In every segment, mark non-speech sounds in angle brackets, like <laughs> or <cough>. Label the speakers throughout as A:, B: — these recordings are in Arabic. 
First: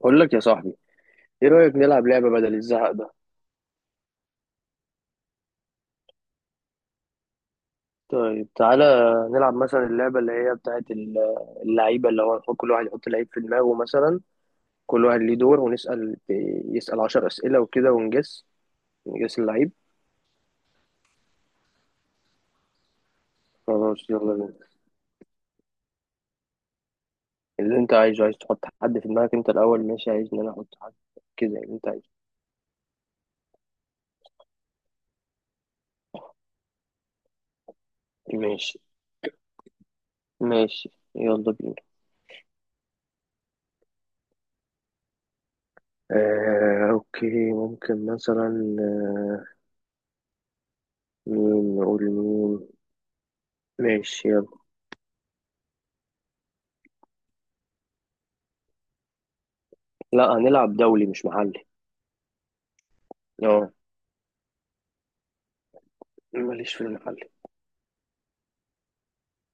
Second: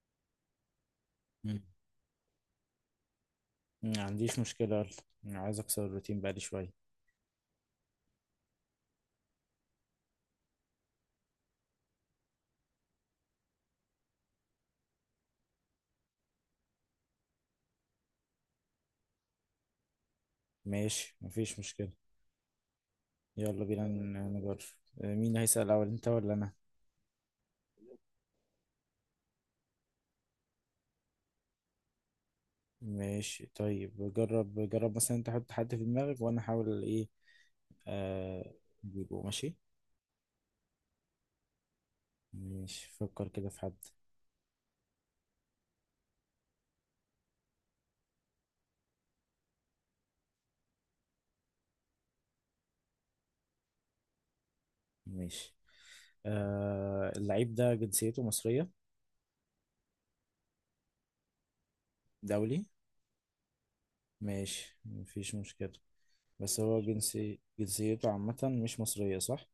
A: بقول لك يا صاحبي، ايه
B: مم.
A: رأيك نلعب لعبة بدل الزهق ده؟
B: ما عنديش مشكلة. يلا أنا عايز أكسر الروتين بقالي شوية.
A: طيب تعالى نلعب مثلا اللعبة اللي هي اللعيبة اللي هو كل واحد يحط لعيب في دماغه مثلا. كل واحد ليه دور، ونسأل، يسأل عشر أسئلة وكده ونجس. نجس اللعيب.
B: ماشي مفيش مشكلة، يلا بينا
A: خلاص يلا
B: نجرب.
A: بينا.
B: مين هيسأل أول، أنت ولا أنا؟
A: اللي انت عايزه، عايز تحط حد في دماغك انت الأول؟ ماشي، عايز ان انا احط حد كده اللي انت عايزه.
B: ماشي طيب، جرب مثلا، أنت حط حد في دماغك وأنا أحاول إيه. آه
A: ماشي
B: أجيبه. ماشي
A: ماشي يلا بينا.
B: ماشي، فكر كده في حد.
A: اوكي، ممكن مثلا، مين نقول مين؟ ماشي يلا.
B: ماشي، اللعيب ده جنسيته مصرية؟
A: لا، هنلعب دولي مش محلي.
B: دولي،
A: اه،
B: ماشي مفيش مشكلة. بس
A: ماليش
B: هو
A: في المحل.
B: جنسي جنسيته عامة، مش مصرية صح؟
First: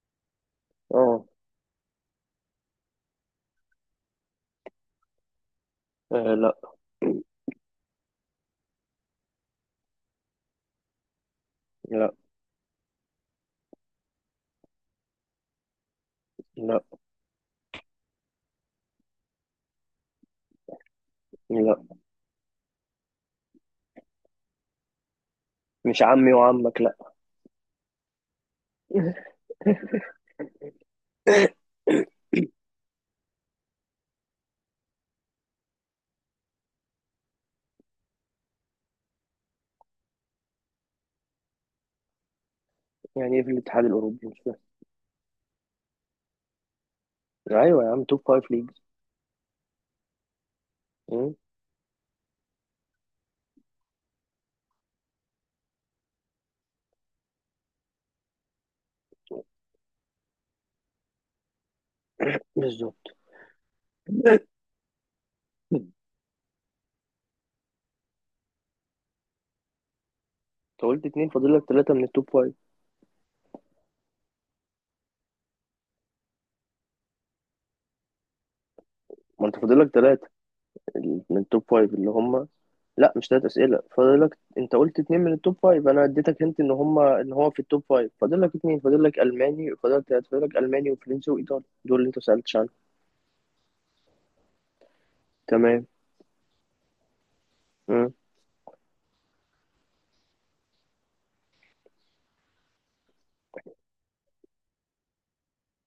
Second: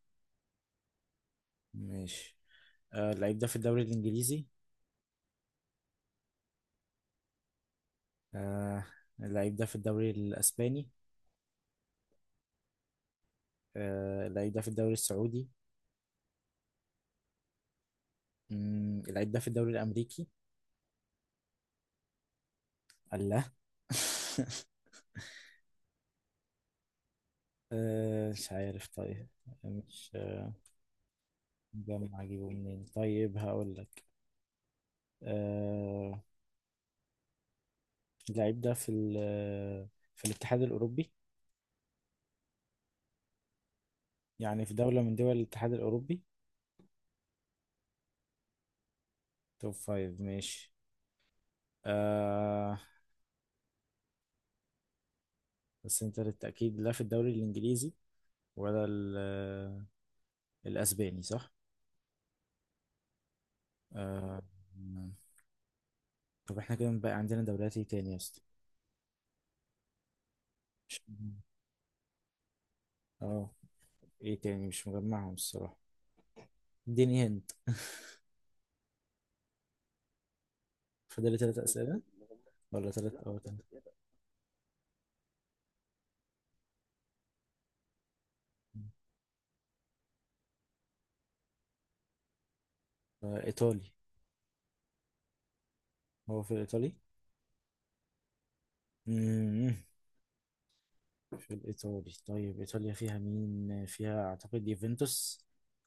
A: اه.
B: ماشي. اللعيب ده في الدوري الإنجليزي؟
A: لا.
B: آه اللعيب ده في الدوري الأسباني؟
A: لا.
B: اللعيب ده في الدوري السعودي؟
A: لا.
B: اللعيب ده في الدوري الأمريكي؟
A: لا،
B: الله. <laughs>
A: مش عمي وعمك. لا.
B: مش عارف طيب. مش
A: <coughs>
B: مجمع أجيبه منين. طيب هقول لك، آه اللعيب ده في ال آه، في الاتحاد الأوروبي.
A: يعني ايه في الاتحاد الاوروبي؟ مش فاهم.
B: يعني في دولة من دول الاتحاد الأوروبي.
A: ايوه يا عم، توب فايف ليجز.
B: توب فايف ماشي.
A: مم،
B: آه، بس أنت للتأكيد، لا في الدوري الإنجليزي ولا الأسباني صح؟
A: بالظبط. <coughs>
B: آه.
A: انت
B: طب احنا كده بقى عندنا دوريات ايه تاني يا اسطى؟ مش
A: قلت اتنين، فاضل لك ثلاثة من التوب فايف.
B: اه، ايه تاني، مش مجمعهم الصراحة. اديني هند. <laughs>
A: ما انت فاضل لك ثلاثة
B: فاضل لي
A: من
B: تلات
A: التوب فايف
B: أسئلة.
A: اللي هم.
B: ولا
A: لا،
B: تلات،
A: مش
B: اه
A: ثلاث اسئلة
B: تلات
A: فاضل لك، انت قلت اتنين من التوب فايف، انا اديتك انت ان هم ان هو في التوب فايف، فاضل لك اتنين، فاضل لك الماني، فاضل لك ثلاثة، فاضل لك الماني وفرنسي وايطالي، دول اللي انت سألتش عنهم.
B: آه، إيطالي.
A: تمام.
B: هو في الإيطالي؟
A: مم.
B: مم. في الإيطالي طيب. إيطاليا فيها مين؟ فيها أعتقد يوفنتوس.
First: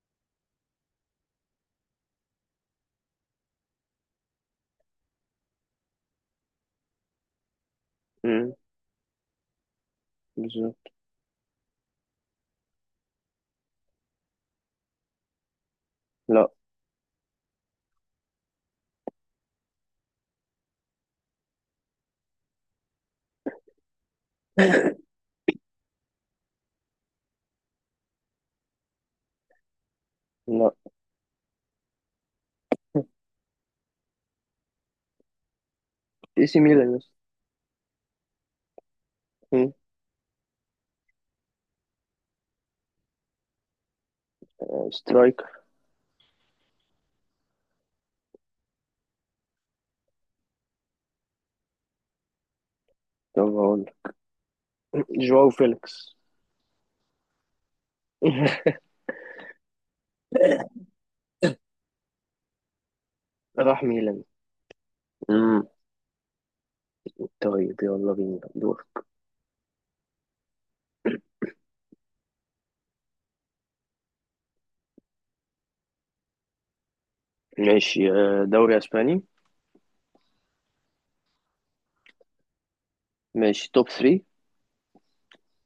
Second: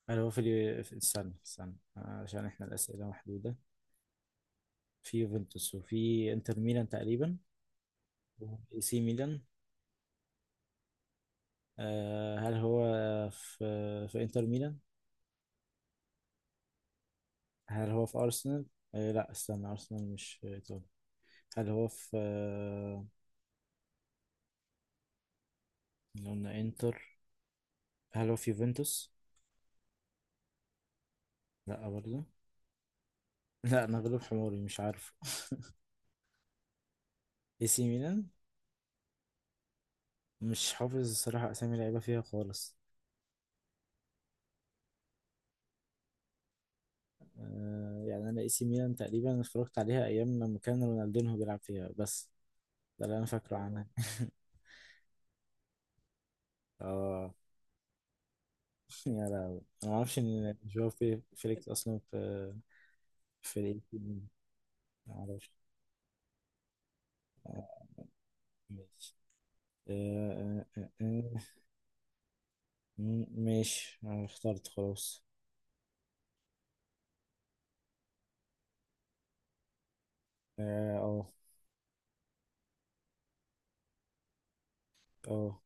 B: هل هو في استنى استنى عشان إحنا الأسئلة محدودة. في يوفنتوس وفي إنتر ميلان تقريبا،
A: مم،
B: وفي سي ميلان.
A: بالظبط.
B: آه، هل هو في إنتر ميلان؟
A: لا.
B: هل هو في أرسنال؟ آه لا استنى، أرسنال مش إيطالي. هل هو في
A: <laughs>
B: اللي قلنا إنتر؟ هل هو في يوفنتوس؟
A: لا.
B: لا برضه. <laughs> لا أنا غلب حماري مش عارفه. <laughs>
A: اي سي ميلان، يس.
B: اي سي ميلان.
A: مم.
B: مش حافظ الصراحة أسامي لعيبة فيها خالص.
A: سترايكر.
B: آه يعني أنا اي سي ميلان تقريبا اتفرجت عليها أيام لما كان رونالدينهو بيلعب فيها بس. ده اللي أنا
A: طب
B: فاكره
A: هقول
B: عنها.
A: لك. جواو فيليكس.
B: <laughs> اه،
A: <laughs>
B: يا لهوي أنا معرفش إن جواو فيليكس أصلا في في الاي
A: راح
B: سي
A: ميلان.
B: ميلان. معرفش.
A: مم. طيب
B: آه،
A: يلا بينا دور.
B: ماشي. آه، آه، آه، آه. ماشي انا اخترت خلاص.
A: ماشي، دوري اسباني.
B: اه.
A: ماشي، توب 3.
B: اه. آه،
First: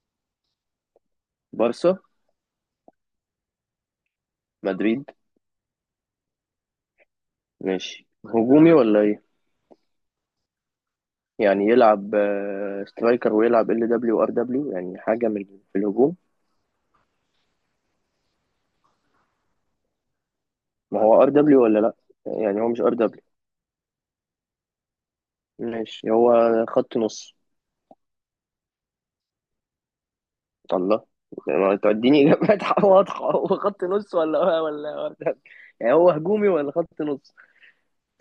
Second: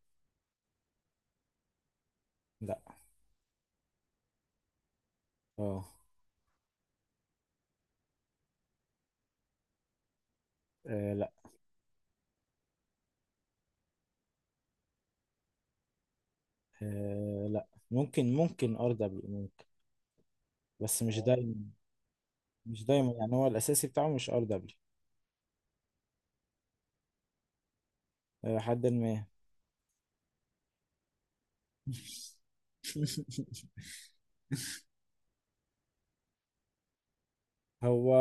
A: بارسا.
B: لا.
A: مدريد.
B: اه.
A: ماشي، هجومي ولا ايه؟
B: آه، لا.
A: يعني يلعب سترايكر، ويلعب ال دبليو ار دبليو، يعني حاجه من في الهجوم.
B: آه، لا ممكن، ممكن ار دبليو ممكن،
A: ما
B: بس مش
A: هو ار
B: دايما.
A: دبليو ولا لا؟ يعني هو مش
B: مش
A: ار
B: دايما،
A: دبليو.
B: يعني هو الاساسي بتاعه مش ار دبليو.
A: ماشي، هو خط نص.
B: حد ما.
A: الله، ما
B: <laughs>
A: توديني اجابات <laughs> واضحه، هو خط نص ولا ولا؟ يعني هو هجومي ولا خط نص؟
B: هو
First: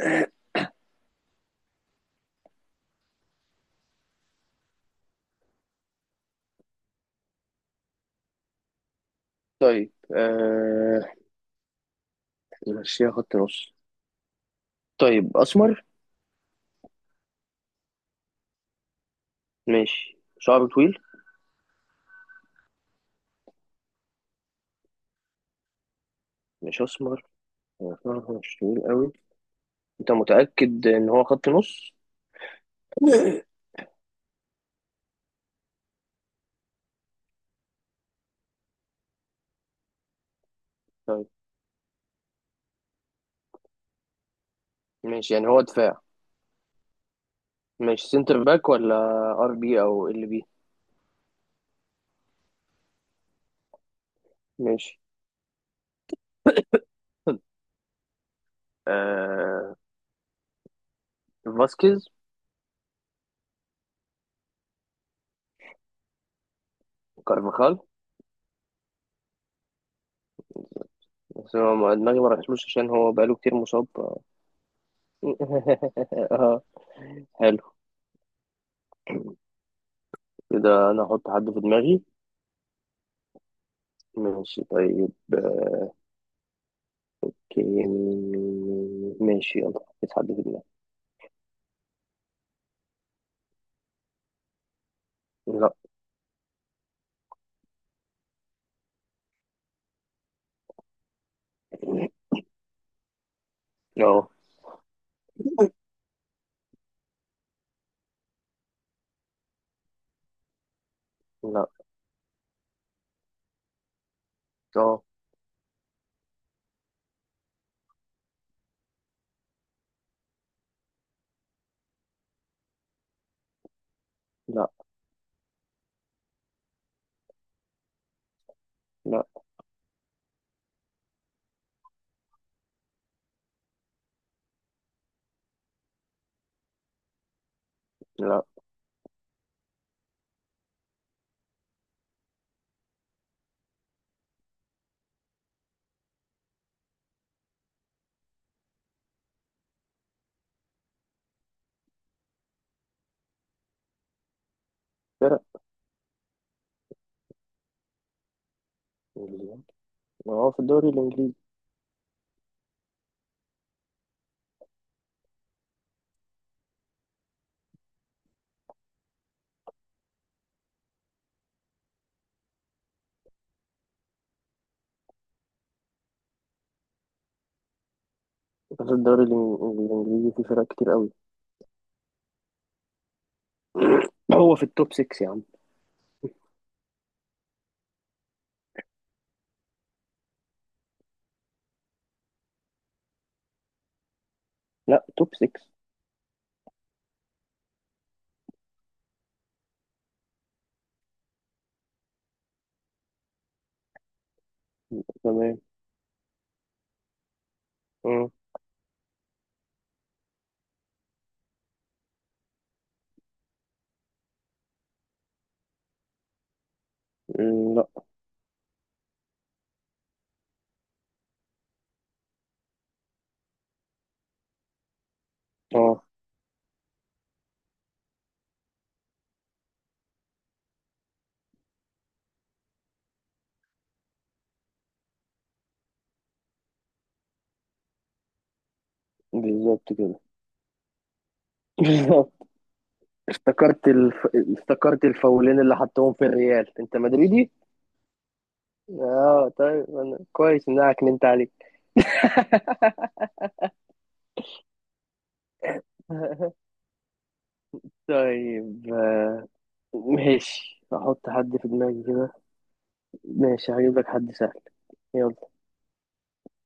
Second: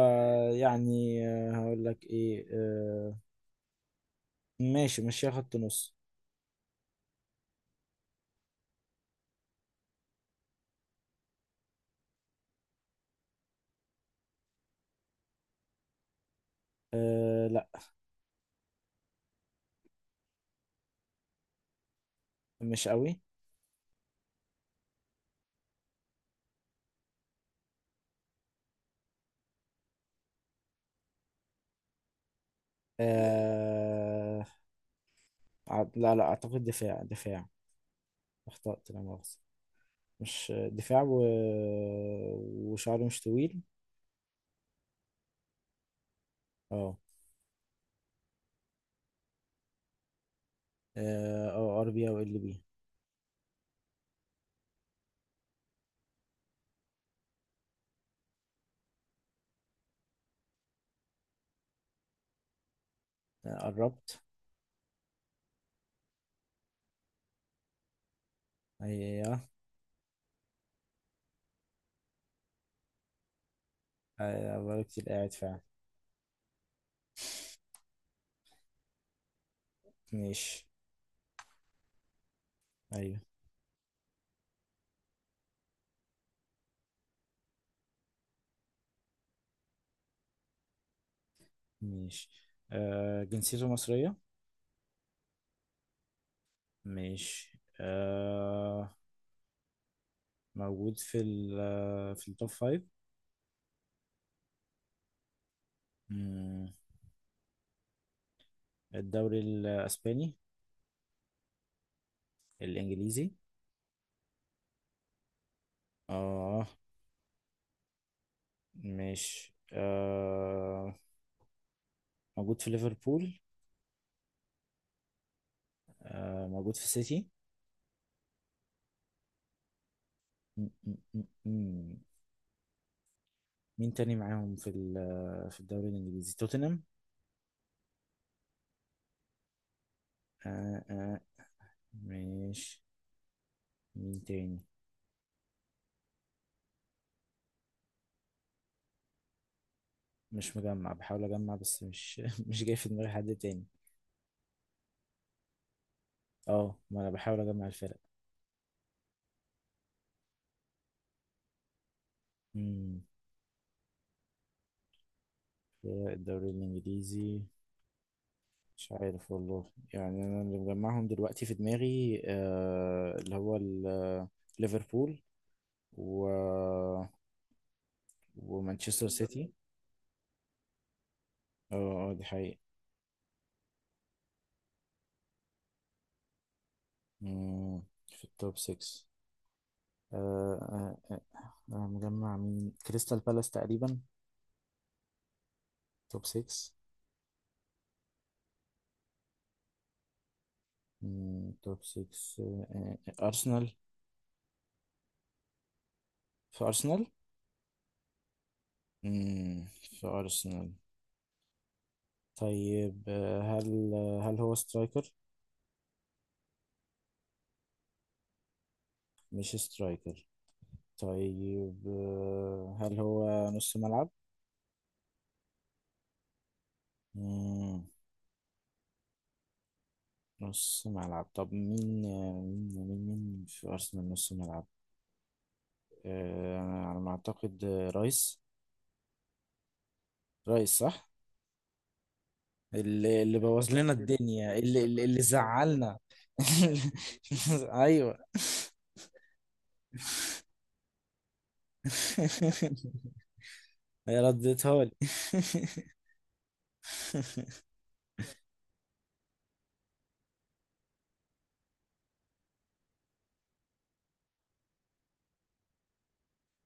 B: يعني هقول لك ايه، ماشي ماشي، خط نص.
A: طيب، آه... نمشيها خط نص. طيب، اسمر؟
B: آه لا،
A: ماشي، شعره طويل؟
B: مش قوي.
A: مش اسمر. هو شعره مش طويل قوي. انت متاكد ان هو خط نص؟ <laughs>
B: آه، لا اعتقد دفاع. اخطأت لا مؤاخذة. مش دفاع
A: طيب،
B: وشعره مش طويل.
A: ماشي، يعني هو دفاع.
B: اه.
A: ماشي، سنتر باك ولا ار بي او ال بي؟
B: اه، أو ار بي او ال بي.
A: ماشي. <laughs> آه... فاسكيز.
B: قربت.
A: كارفاخال.
B: ايوه،
A: بس هو دماغي ما رحتلوش عشان هو بقاله كتير مصاب.
B: ايوه بقالي كتير قاعد فعلا.
A: <laughs> اه، حلو.
B: ماشي.
A: كده انا احط حد في دماغي.
B: ايوه.
A: ماشي طيب. اوكي، مين؟ ماشي يلا، حط حد في دماغي.
B: ماشي، جنسيته مصرية.
A: لا.
B: ماشي. موجود في في التوب فايف.
A: اه.
B: مم. الدوري الأسباني؟
A: لا.
B: الإنجليزي؟
A: اه.
B: اه. ماشي، موجود في ليفربول؟
A: لا.
B: موجود في سيتي؟
A: لا.
B: مين تاني معاهم في في الدوري الانجليزي، توتنهام؟
A: لا.
B: آه آه. ماشي، مين تاني؟ مش مجمع، بحاول اجمع بس مش <laughs> مش جاي في دماغي حد تاني.
A: فرق.
B: اه، ما انا بحاول اجمع الفرق.
A: انجليزي. هو في الدوري الانجليزي.
B: امم فرق الدوري الانجليزي. مش عارف والله. يعني انا اللي مجمعهم دلوقتي في دماغي اللي هو ليفربول، و
A: في
B: ومانشستر
A: الدوري
B: سيتي.
A: الانجليزي في فرق كتير قوي.
B: اه اه دي حقيقة.
A: هو في التوب 6 يا عم.
B: مم، في التوب 6. آه، آه، مجمع مين؟ كريستال بالاس تقريبا.
A: لا، توب 6.
B: توب 6. مم، توب 6، أرسنال.
A: تمام.
B: في أرسنال؟
A: اه.
B: مم، في أرسنال. طيب هل هل هو سترايكر؟
A: أمم، لا.
B: مش سترايكر. طيب هل هو نص ملعب؟
A: اه،
B: مم، نص ملعب. طب مين مين في أرسنال نص ملعب؟ أنا على ما أعتقد رايس.
A: بالظبط كده.
B: رايس صح.
A: <laughs> بالظبط.
B: اللي بوظ
A: افتكرت
B: لنا الدنيا، اللي اللي
A: افتكرت
B: اللي
A: الفاولين اللي
B: زعلنا.
A: حطهم في الريال، انت
B: <laughs>
A: مدريدي.
B: ايوه.
A: اه، طيب، أنا كويس ان انا عكننت عليك.
B: <laughs> هي ردتها لي. <laughs>
A: <laughs> طيب، آه، ماشي، احط حد في دماغي كده. ماشي، هجيب لك حد سهل. يلا.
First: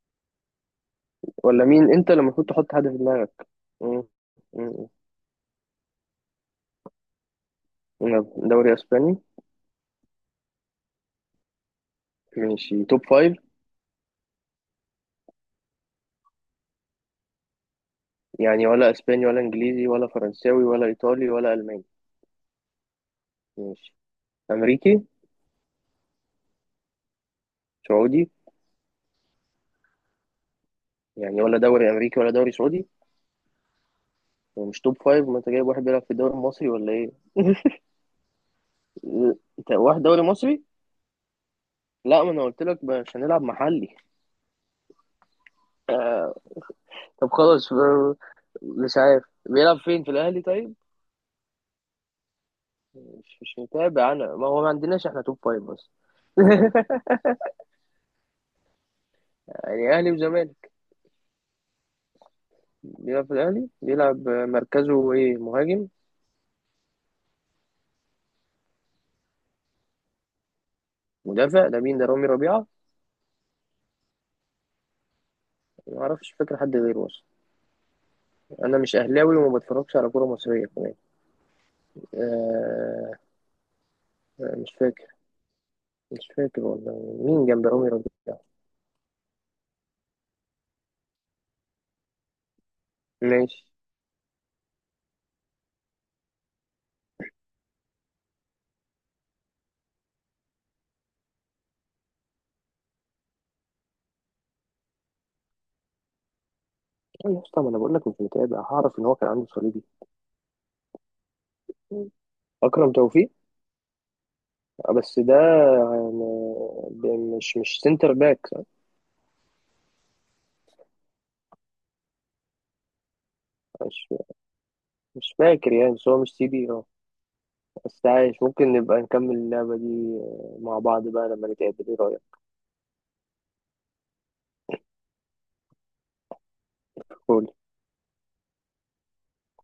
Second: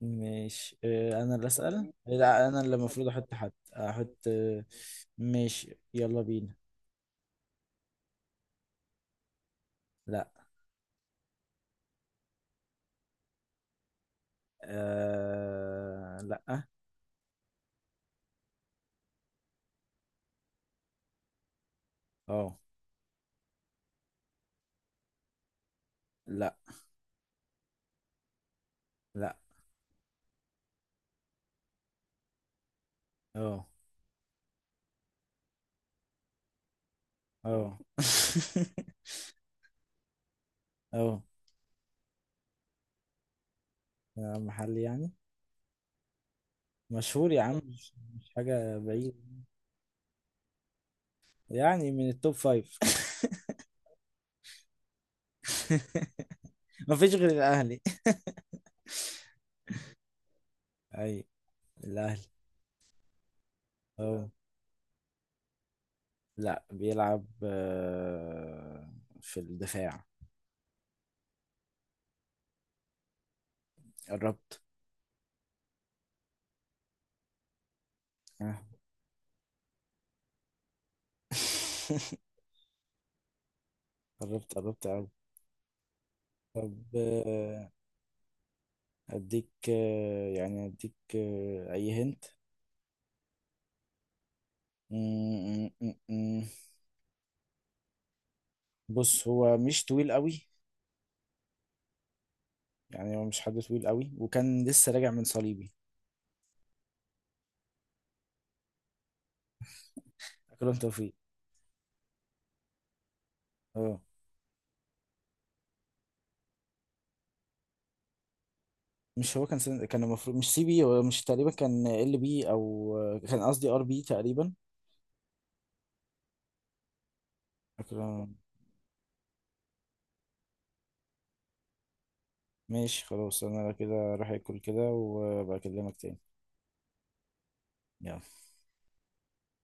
B: ماشي، انا اللي
A: ولا
B: اسال؟
A: مين؟ انت اللي المفروض
B: لا انا
A: تحط
B: اللي
A: حد في
B: المفروض احط
A: دماغك.
B: حد.
A: مم.
B: احط
A: مم.
B: ماشي يلا بينا.
A: يلا، دوري اسباني.
B: لا.
A: ماشي، توب فايف.
B: أه... لا.
A: يعني ولا اسباني ولا انجليزي ولا فرنساوي ولا ايطالي ولا الماني.
B: اه.
A: ماشي. امريكي.
B: لا.
A: سعودي.
B: لا.
A: يعني ولا دوري امريكي ولا دوري سعودي.
B: اه.
A: ومش توب فايف. ما انت جايب واحد بيلعب في الدوري المصري ولا ايه؟
B: اه. <laughs>
A: انت واحد دوري مصري.
B: اه،
A: لا، ما انا قلت لك مش هنلعب محلي.
B: محل يعني
A: آه، طب
B: مشهور يا عم،
A: خلاص،
B: مش حاجة
A: مش
B: بعيد.
A: عارف بيلعب فين، في الاهلي طيب؟
B: يعني من التوب فايف.
A: مش
B: <laughs>
A: مش متابع انا، ما هو ما عندناش احنا توب فايف بس.
B: <laughs>
A: <laughs>
B: مفيش غير الاهلي.
A: يعني اهلي وزمالك؟
B: اي الاهلي.
A: بيلعب في الاهلي،
B: اه.
A: بيلعب مركزه ايه، مهاجم؟
B: لا بيلعب في الدفاع.
A: مدافع، ده مين، ده رامي ربيعه؟
B: قربت.
A: ما اعرفش، فاكر حد غيره اصلا؟
B: آه.
A: انا مش اهلاوي وما بتفرجش على كوره مصريه كمان.
B: <laughs>
A: آه
B: قربت
A: آه، مش
B: قربت
A: فاكر.
B: قوي.
A: مش فاكر
B: طب
A: والله. مين جنب رامي ربيعه؟
B: اديك يعني اديك اي هنت.
A: ماشي.
B: م- م- م- م. بص هو مش طويل قوي. يعني هو مش حد طويل قوي، وكان لسه راجع من صليبي.
A: أيوة يا اسطى، ما انا بقول لك مش متابع، هعرف ان هو كان عنده صليبي؟
B: اكرم توفيق.
A: اكرم توفيق.
B: اه.
A: بس ده يعني مش سنتر باك.
B: مش هو كان كان المفروض مش سي بي، هو مش تقريبا كان ال بي او كان قصدي ار بي
A: مش
B: تقريبا.
A: مش فاكر يعني، بس هو مش سي بي. اه، بس
B: أكرم.
A: عايش، ممكن نبقى نكمل اللعبة دي آه، مع بعض بقى لما نتقابل، ايه رأيك؟
B: ماشي خلاص، أنا كده راح أكل كده وأبقى أكلمك تاني.
A: قول.
B: يلا.